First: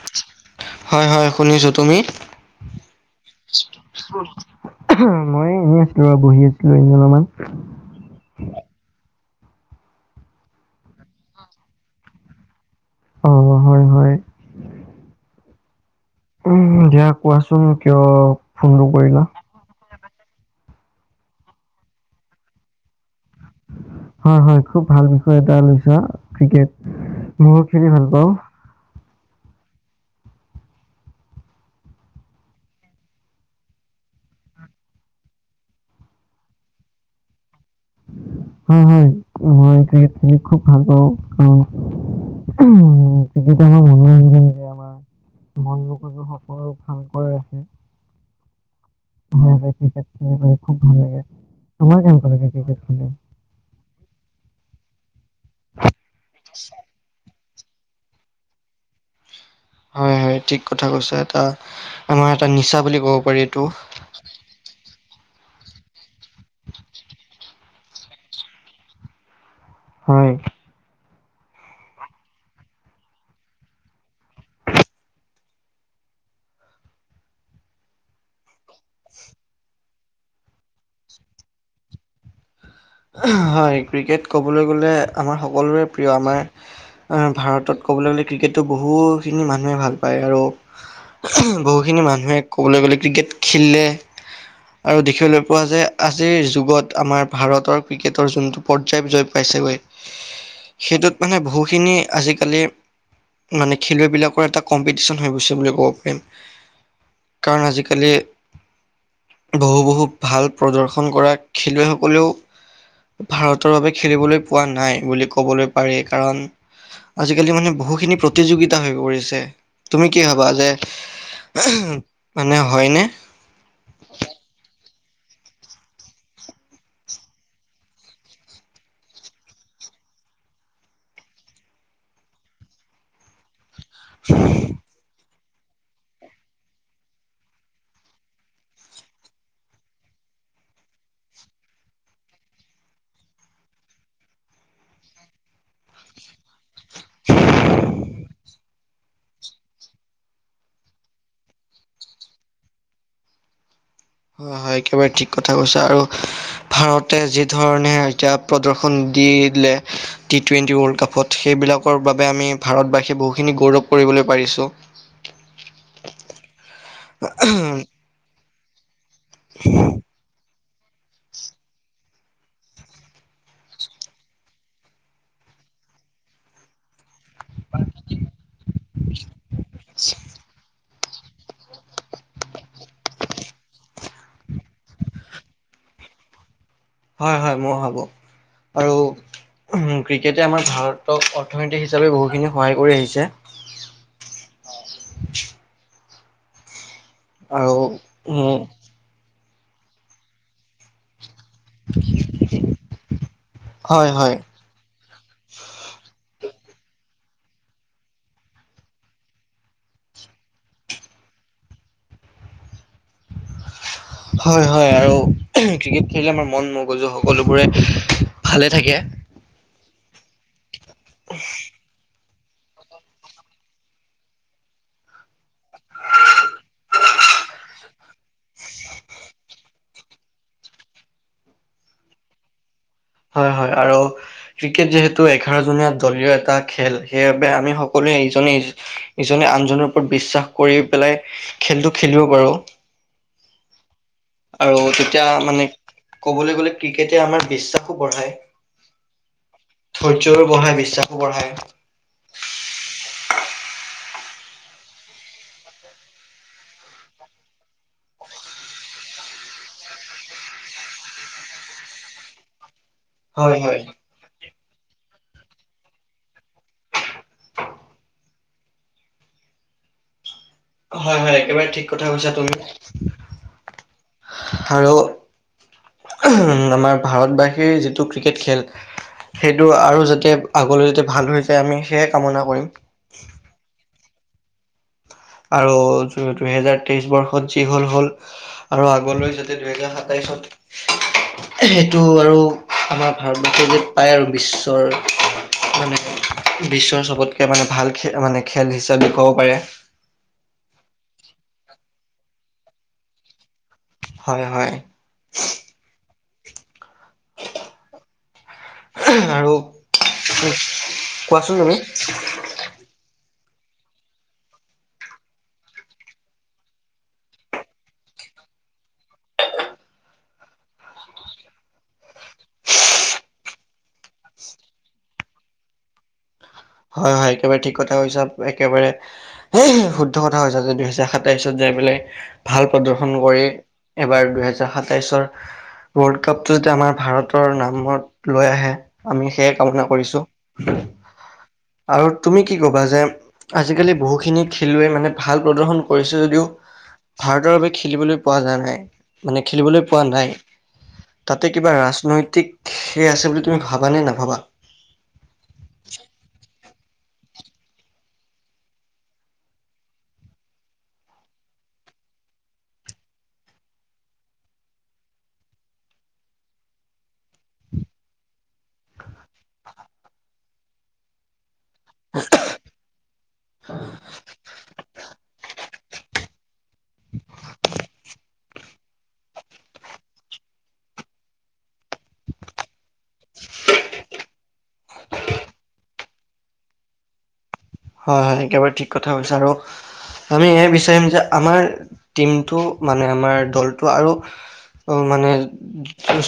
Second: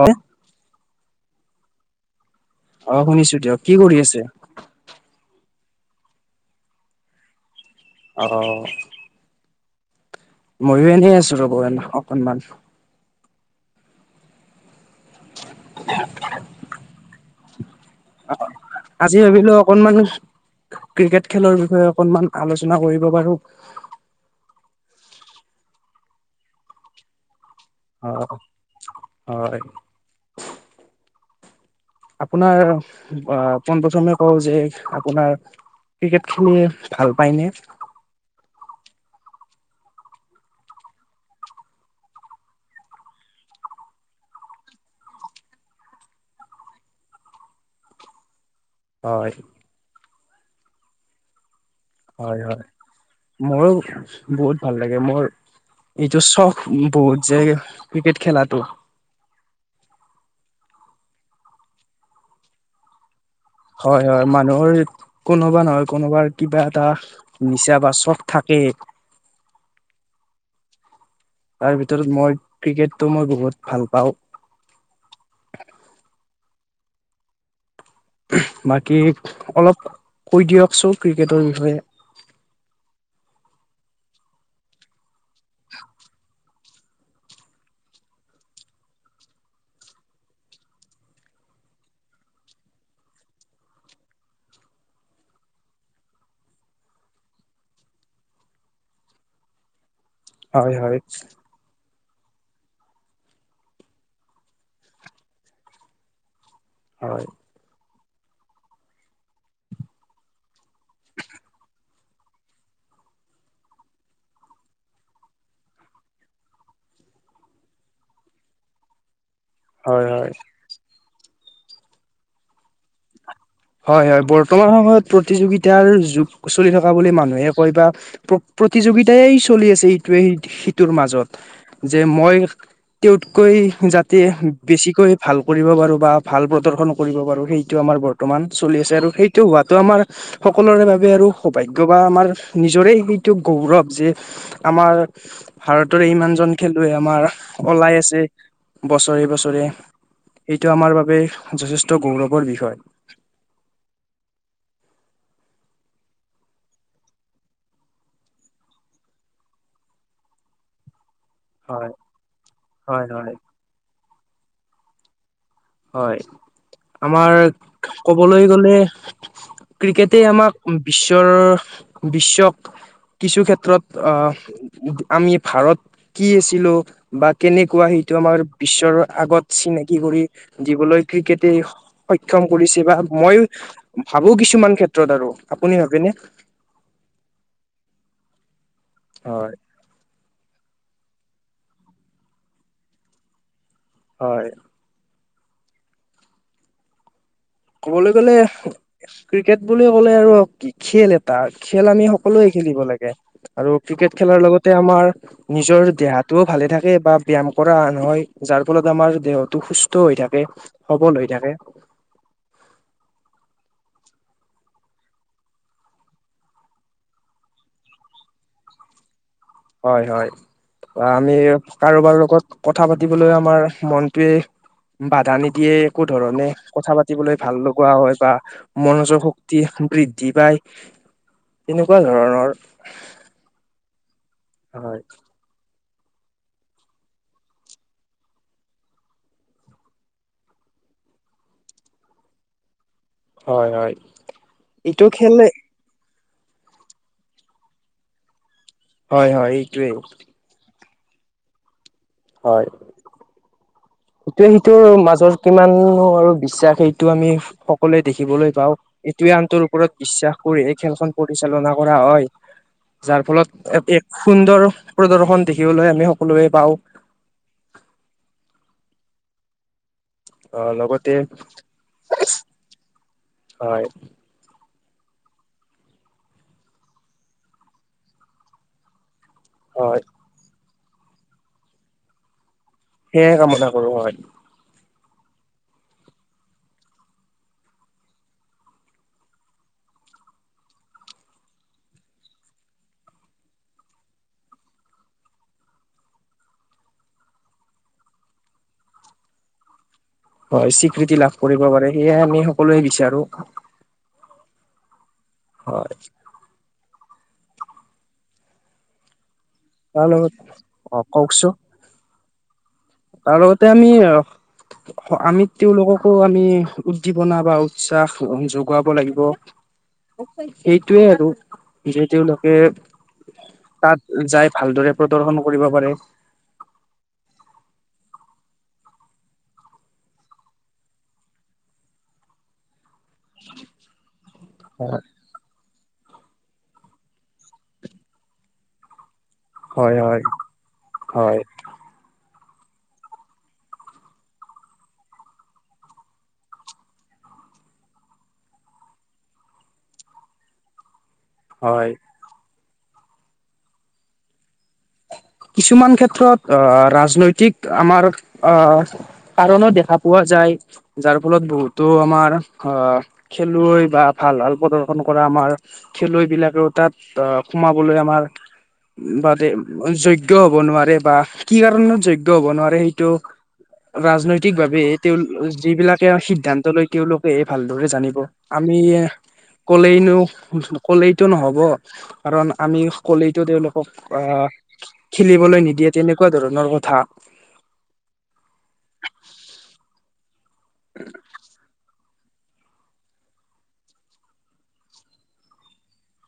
অ হয়-হয় শুনিছোঁ, তুমি? অ শুনিছো দিয়ক কি কৰি আছে? মই এনেই এয়া বহি আছিলো এনে অলপমান। অ। ময়ো এনেই আছো ৰ'ব এন অকণমান। অ হয় হয় উম' দিয়া কোৱাচোন, কিয় ফোনটো আজি কৰিলা? ভাবিলো অকনমান ক্ৰিকেট খেলৰ বিষয়ে অকনমান আলোচনা কৰিব পাৰো। হয়-হয় খুব ভাল বিষয় এটা লৈছো আৰু ক্ৰিকেট। মইয়ো খেলি অ ভাল পাওঁ। হয়। আপোনাৰ আ পোন প্ৰথমে কওঁ যে আপোনাৰ ক্ৰিকেট খেলি ভাল পায়নে? হয়-হয়, মই ক্ৰিকেট খেলি খুব ভাল পাওঁ। কাৰন উম' এইখিতে আমাৰ মনোৰঞ্জন যে আমাৰ মন মগজু সকলো ভালকৈ ৰাখে হয়। অ অ খুব ভাল লাগে তোমাৰ কেনেকুৱা হয় হয় ক্ৰিকেট খেলি মোৰো বহুত ভাল লাগে মোৰ এইটো শখ বহুত যে ক্ৰিকেট খেলাটো হয় হয় ঠিক কথা কৈছ এটা আমাৰ এটা নিচা বুলি ক'ব পাৰি এইটো হয় হয় মানুহৰ কোনোবা নহয় কোনোবাৰ কিবা এটা নিচা বা চখ থাকে হয় তাৰ ভিতৰত মই ক্ৰিকেটটো মই বহুত ভাল পাওঁ বাকী অলপ কৈ দিয়কচোন ক্ৰিকেটৰ বিষয়ে হয় ক্ৰিকেট ক'বলৈ গ'লে আমাৰ সকলোৰে প্ৰিয় আমাৰ ভাৰতত ক'বলৈ গ'লে ক্ৰিকেটটো বহুখিনি মানুহে ভাল পায় আৰু বহুখিনি মানুহে ক'বলৈ গ'লে ক্ৰিকেট খেলিলে আৰু দেখিবলৈ পোৱা যে আজিৰ যুগত আমাৰ ভাৰতৰ ক্ৰিকেটৰ যোন পৰ্যায় জয় পাইছেগৈ হয় হয় সেইটোত মানে বহুখিনি আজিকালি মানে খেলুৱৈবিলাকৰ এটা কম্পিটিশন হৈ গৈছে বুলি ক'ব পাৰিম হয় কাৰণ আজিকা আজিকালি বহু বহু ভাল প্ৰদৰ্শন কৰা খেলুৱৈসকলেও ভাৰতৰ বাবে খেলিবলৈ পোৱা নাই বুলি ক'বলৈ পাৰি কাৰণ আজিকালি মানে বহুখিনি প্ৰতিযোগিতা হৈ পৰিছে হয় তুমি কি হয় হবা যে মানে হয়নে হয় হয় বৰ্তমান সময়ত প্ৰতিযোগিতাৰ যুগ চলি থকা বুলি মানুহে কয় বা প্ৰতিযোগিতায়েই চলি আছে ই ইটোয়ে সিটোৰ মাজত যে মই তেওঁতকৈ যাতে বেছিকৈ ভাল কৰিব পাৰোঁ বা ভাল প্ৰদৰ্শন কৰিব পাৰোঁ সেইটো আমাৰ বৰ্ত বৰ্তমান চলি আছে আৰু সেইটো হোৱাাতটো আমাৰ সকলোৰে বাবে আৰু সৌভাগ্য বা আমাৰ নিজৰে স অ গৌৰৱ যে আমাৰ ভাৰতৰে ইমান জন খেলুৱৈ আমাৰ ওলাই আছে বছৰে বছৰে এইটো আমাৰ বাবে যথেষ্ট গৌৰৱৰ বিষয় হয় হয় একেবাৰে ঠিক কথা কৈছে আৰু ভাৰতে যি ধৰণে এতিয়া প্ৰদৰ্শন দি দিলে টি টুৱেণ্টি ৱৰ্ল্ড কাপত হয় সেইবিলাকৰ বাবে আমি হয় ভাৰতবাসীয়ে হয় বহুখিনি গৌৰৱ কৰিবলৈ পাৰিছোঁ হয় আমাৰ কবলৈ গলে ক্ৰিকেটে আমাক বিশ্বৰ বিশ্বক কিছু ক্ষেত্ৰত আহ আমি ভ ভাৰত কি আছিলো বা কেনেকুৱা সেইটো আমাৰ বিশ্বৰ আগত চিনাকি কৰি ক'বলৈ ক্ৰিকেটে সক্ষম কৰিছে মই ভাবো কিছুমান ক্ষেত্ৰত আৰু আপুনি [unintelligible] হয় হয় মই ভাবো আৰু হয় ক্ৰিকেট এয়া আমাৰ ভাৰতক অৰ্থনীতিক হিচাপে বহুখিনি সহায় কৰি আহিছে হয় আৰু ক'বলৈ গ'লে উম ক্ৰিকেট বুলি ক'লে আৰু কি খেলে তাৰ খেল আমি সকলোৱে খেলিব লাগে আৰু হয় ক্ৰিকেট হয় খেলাৰ লগতে আমাৰ নিজৰ দেহাটো ভালে থাকে বা ব্যায়াম কৰা নহয় যাৰ ফলত আমাৰ দেহটো সুস্থ হৈ থাকে সবল হৈ থাকে [inaudible] হয় হয় আৰু ক্ৰিকেট খেলিলে আমাৰ মন মগজু সকলোবোৰে ভালে থাকে হয় হয় আমি কাৰোবাৰ লগত কথা পাতিবলৈ আমাৰ মনটোৱে বাধা নিদিয়ে একো ধৰণে কথা পাতি পাতিবলৈ ভাল লগোৱা হয় বা মনোজৰ শক্তি বৃদ্ধি পাই তেনেকুৱা ধৰণৰ হয় হয় আৰু ক্ৰিকেট হয় যিহেতু এঘাৰ জনীয়া দলীয় এটা খেল সেইবাবে আমি সকলোৱে ইজনে ইজনে আনজনৰ ওপৰত বিশ্বাস কৰি পেলাই খেলটো খেলিব পাৰো হয় হয় আৰু এইটো তেতিয়া খেলে মানে কবলৈ গলে ক্ৰিকেটে আমাৰ বিশ্বাসো বঢ়ায় হয় হয় এইটোৱে ধৈৰ্যৰো বঢ়ায় বিশ্বাসো বঢ়ায় হয় সেইটোৱে সেইটোৰ মাজৰ কিমান আৰু বিশ্বাস সেইটো আমি সকলোৱে দেখিবলৈ পাওঁ এইটোৱে আনটোৰ ওপৰত বিশ্বাস কৰি এই খেলখন পৰিচালনা কৰা হয় যাৰ হয় হয় ফলত এক সুন্দৰ প্ৰদৰ্শন দেখিবলৈ আমি সকলোৱে পাওঁ আহ লগতে হয় হয় একেবাৰে ঠিক কথা কৈছা তুমি হয় আৰু আমাৰ ভাৰতবাষীৰ যিটো ক্ৰিকেট খেল সেইটো হয় আৰু যাতে আগলৈ যাতে ভাল হৈ যায় আমি সেয়ে কামনা কৰিম সেয়াই কামনা কৰো হয় আৰু দুহেজাৰ তেইশ বৰ্ষত যি হল হল আৰু আগলৈ যাতে দুহেজাৰ সাতাইশ ছত সেইটো আৰু আমাৰ ভাৰতবৰ্ষ যে পায় আৰু বিশ্বৰ মানে বিশ্বৰ চবতকে মানে ভাল মানে খেল হিচাপে ক'ব পাৰে হয় স্বীকৃতি লাভ কৰিব পাৰে সেয়ে আমি সকলোৱে বিচাৰো হয় হয় হয় আৰু তাৰ লগত উ অ কওকচোন কোৱাচোন তুমি তাৰ লগতে আমি আমি তেওঁলোককো আমি উদ্দীপনা বা উৎসাহ যগুৱাব লাগিব সেইটোয়ে আৰু যে তেওঁলোকে তাত যাই ভালদৰে প্ৰদৰ্শন কৰিব পাৰে হয় হয় একেবাৰে ঠিক কথা কৈছা একেবাৰে শুদ্ধ কথা কৈছা যে দুহেজাৰ সাতাইশত যে পাই ভাল প্ৰদৰ্শন কৰে এবাৰ দুহেজাৰ সাতাইশৰ ৱৰ্ল্ড কাপটো যদি আমাৰ ভাৰতৰ নামত লৈ আহে আমি সেয়াই কামনা হয় কৰিছো হয় হয় আৰু তুমি কি ক'বা যে আজিকালি বহুখিনি খেলুৱৈ মানে ভাল প্ৰদৰ্শন কৰিছে যদিও ভাৰতৰ বাবে খেলিবলৈ পোৱা যা নাই মানে খেলিবলৈ পোৱা নাই তাতে কিবা হয়। ৰাজনৈতিক সে আছে বুলি তুমি ভাবা নে নাভাবা। কিছুমান ক্ষেত্ৰত আহ ৰাজনৈতিক আমাৰ আহ কাৰণো দেখা পোৱা যায় যাৰ ফলত বহুতো আমাৰ অ খেলুৱৈ বা ভাল ভাল প্ৰদৰ্শন কৰা আমাৰ খেলুৱৈ বিলাক ত সোমাবলৈ আমাৰ ফালে যোগ্য- হ'ব নোৱাৰে বা কি কাৰণত যোগ্য হ'ব নোৱাৰে সেইটো ৰাজনৈতিক ভাৱে তেওঁ যিবিলাক সিদ্ধান্ত লৈ তেওঁলোকেহে ভালদৰে জানিব আমি- কলেইনো কলেইতটো নহব কাৰণ আমি কলেইটো তেওঁলোকক আহ খেলিবলৈ নিদিয়ে তেনেকুৱা ধৰণৰ কথা হয় হয় একেবাৰে ঠিক কথা হৈছে। আৰু আমি এইয় বিচাৰিম যে আমাৰ- টিমটো মানে আমাৰ দলটো আৰু মানে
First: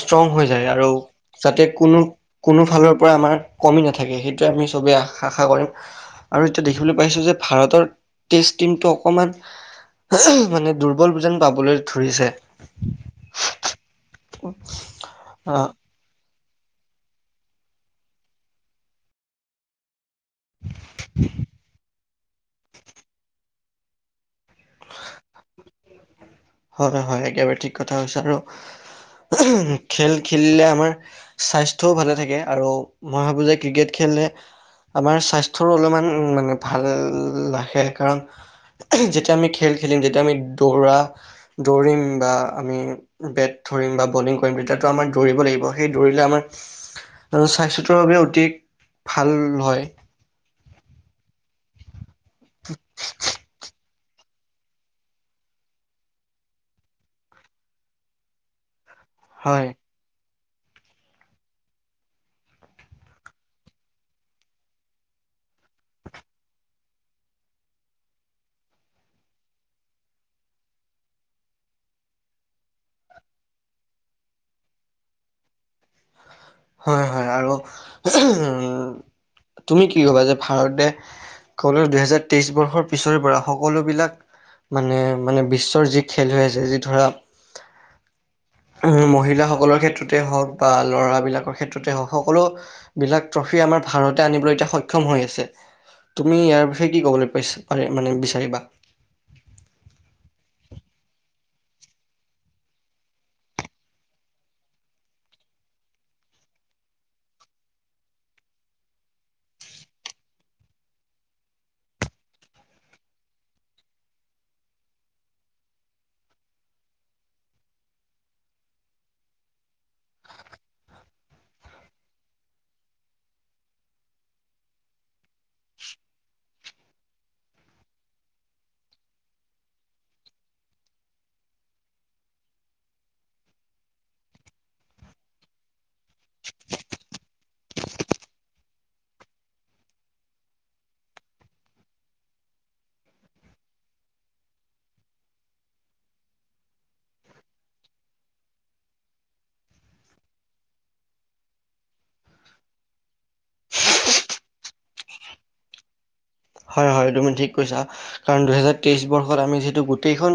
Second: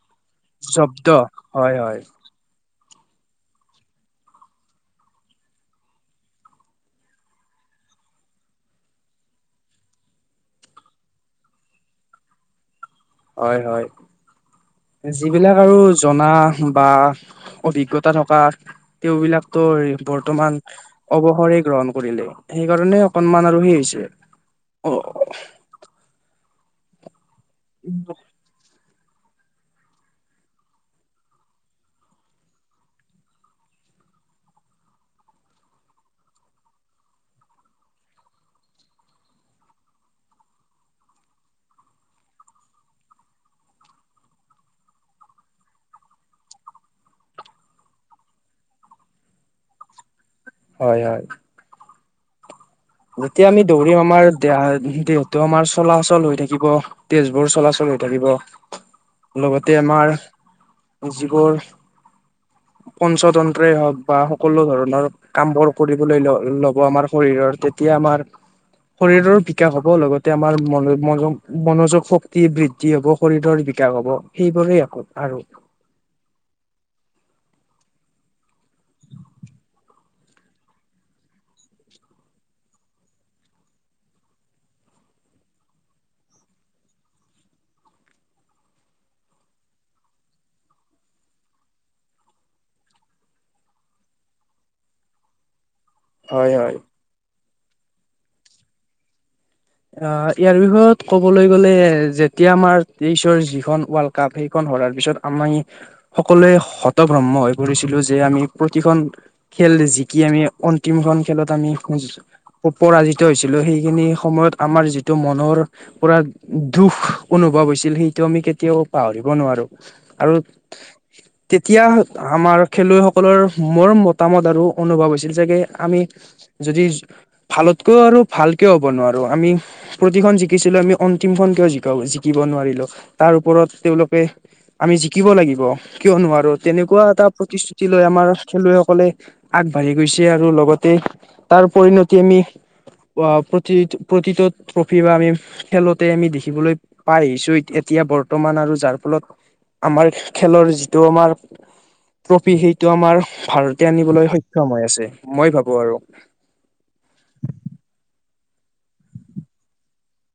ষ্ট্ৰং হৈ যায় আৰু জব্দ যাতে হয় কোনো হয় কোনো ফালৰ পৰা আমাৰ কমি নাথাকে সেইটোৱে আমি চবেই আশা কৰিম। আৰু এতিয়া দেখিবলৈ পাইছোঁ যে ভাৰতৰ টেষ্ট টিমটো অকণমান- মানে দুৰ্বল ব যেন পাবলৈ ধৰিছে হয় হয় যিবিলাক অ আৰু জনা বা অভিজ্ঞতা থকা তেওঁবিলাকতো বৰ্তমান অৱসৰে গ্ৰহণ কৰিলে সেইকাৰণে অকনমান আৰু সেই হৈছে। অ হয় হয় একেবাৰে ঠিক কথা হৈছে। আৰু খেল খেলিলে আমাৰ স্বাস্থ্যও ভালে থাকে আৰু মই ভাবোঁ যে ক্ৰিকেট খেলিলে- আমাৰ স্বাস্থ্যৰো অলপমান মানে ভাল ৰাখে কাৰণ- যেতিয়া আমি খেল খেলিম যেতিয়া আমি দৌৰা দৌৰিম বা আমি বেট ধৰিম বা বলিং কৰিম তেতিয়াতো আমাৰ দৌৰিব লাগিব। সেই দৌৰিলে আমাৰ- স্বাস্থ্যটোৰ বাবে অতি ভাল হয়। হয় হয়। [inaudible] যেতিয়া আমি দৌৰিম আমাৰ দেহা দেহটো আমাৰ চলাচল হৈ থাকিব তেজবোৰ চলাচল হৈ থাকিব হয় লগতে আমাৰ যিবোৰ- হয়। পঞ্চতন্ত্ৰই, হওক বা সকলো ধৰণৰ কামবোৰ কৰিবলৈ ল'ব আমাৰ শৰীৰৰ, - এতিয়া আমাৰ- শৰীৰৰ বিকাশ হব লগতে আমাৰ মনোযোগ শক্তি বৃদ্ধি হব শৰীৰৰ, হ'ব সেইবোৰেই আকৌ আৰু হয় হয়। আৰু উম, তুমি কি ভাবা যে ভাৰতে কলে দুহেজাৰ তেইশ বৰ্ষৰ পিছৰে পৰা সকলোবিলাক- মানে মানে বিশ্বৰ যি খেল হৈ আছে যি ধৰা- উম মহিলাসকলৰ ক্ষেত্ৰতে হওক বা ল'ৰাবিলাক ক্ষেত্ৰতে হ সকলো বিলাক ট্ৰফি আমাৰ ভাৰতে আনিবলৈ এতিয়া সক্ষম হৈ আছে। তুমি হয় ইয়াৰ হয় বিষয়ে কি ক'বলৈ পাৰিছা মানে বিচাৰিবা অ ইয়াৰ বিষয়ত কবলৈ গ'লে যেতিয়া আমাৰ তেইশৰ যিখন ৱৰ্ল্ড কাপ সেইখন- তাৰ পিছত আমি সকলোৱে হতভ্ৰম্ম হৈ পৰিছিলো যে আমি প্ৰতিখন খেল- খেল জিকি আমি অন্তিম খন খেলত আমি পৰাজিত হৈছিলো সেইখিনি সময়ত আমাৰ যিটো মনৰ পুৰা দুখ অনুভৱ হৈছিল সেইটো আমি কেতিয়াও পাহৰিব নোৱাৰো। আৰু তেতিয়া আমাৰ খেলুৱৈসকলৰ মোৰ মতামত আৰু অনুভৱ হৈছিল। যোগে আমি যদি ভালতকেও আৰু ভালকেও হ'ব নোৱাৰো। আৰু আমি প্ৰতিখন জিকিছিলো আমি অন্তিমখন কিয় জিকা জিকিব নোৱাৰিলো তাৰ ওপৰত তেওঁলোক আমি জিকিব লাগিব কিয় নোৱাৰো তেনেকুৱা এটা প্ৰতিশ্ৰুতি লৈ আমাৰ খেলুৱৈসকলে আগবাঢ়ি গৈছে আৰু লগতে তাৰ পৰিণতি আমি আহ প্ৰতি প্ৰতিটো ট্ৰফি বা আমি খেলতে আমি দেখিবলৈ পাই আহিছোঁ এতিয়া বৰ্তমান আৰু যাৰ ল আমাৰ খেলৰ যিটো আমাৰ ট্ৰফি সেইটো আমাৰ ভাৰতে আনিবলৈ সক্ষম হৈ আছে মই ভাবো আৰু হয় হয় তুম ঠিক কৈছা কাৰণ দুহজাৰ তেইশ বৰ্ষত আমি যিটো গোটেই খন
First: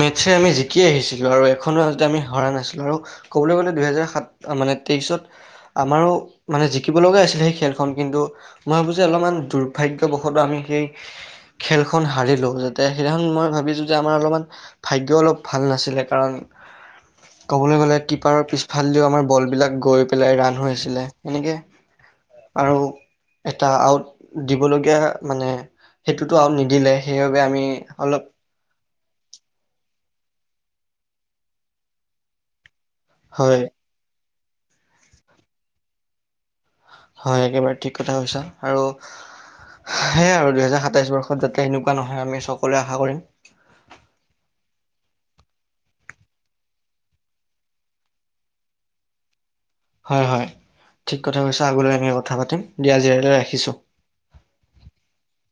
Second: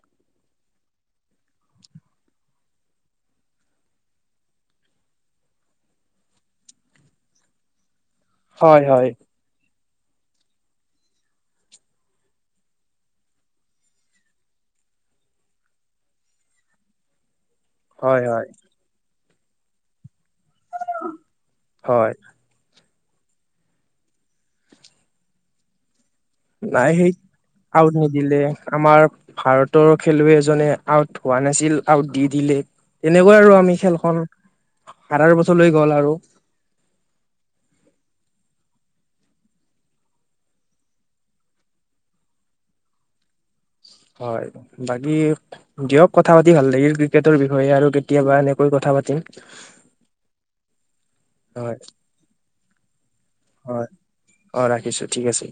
মেটচ আমি জিকি আহিছিলোঁ আৰু এখনো আ আমি হৰা নাছিলো আৰু ক'বলৈ গ'লে দুহেজাৰ সাত মানে তেইছত আমাৰো মানে জিকিব লগা আছিলে সেই খেলখন কিন্তু মই হয় ভাবোঁ যে হয় অলপমান দুৰ্ভাগ্য বসত আমি সেই খেলখন হাৰিলো যাতে সেইদিনাখন মই ভাবিছো যে আমাৰ অলপমান ভ এতিয়া অলপ ভাল নাছিলে কাৰণ উ ক'বলৈ গ'লে কিপাৰৰ পিছফালেদিও আমাৰ বলবিলাক গৈ ৰাণ হৈ আছিলে, হয় আৰু এটা আউট দি মানে সেইটোতো নাই নিদিলে সেই সেইবাবে আমি আউট অলপ নিদিলে আমাৰ ভাৰতৰ খেলুৱৈ এজনে আউট হোৱা নাছিল আউট দি দিলে। তেনেকুৱাই আৰু হয় আমি খেলখন সাতাৰ বছৰ গ'ল আৰু হয় একেবাৰে ঠিক কথা কৈছা আৰু সেইয়াই আৰু দুহেজাৰ সাতাইশ বৰ্ষত যাতে এনেকুৱা নহয় আমি সকলোৱে আশা কৰিম। হয় বাকী দিয়ক কথা পাতি ভাল লাগিল ক্ৰিকেটৰ বিষয়ে আৰু কেতিয়াবা এনেকৈ কথা পাতি হয় হয়, ঠিক কথা কৈছা আগলৈ এনেকৈ কথা পাতিম, দিয়া আজিলৈ ৰাখিছোঁ। হয় অ ৰাখিছো ঠিক আছে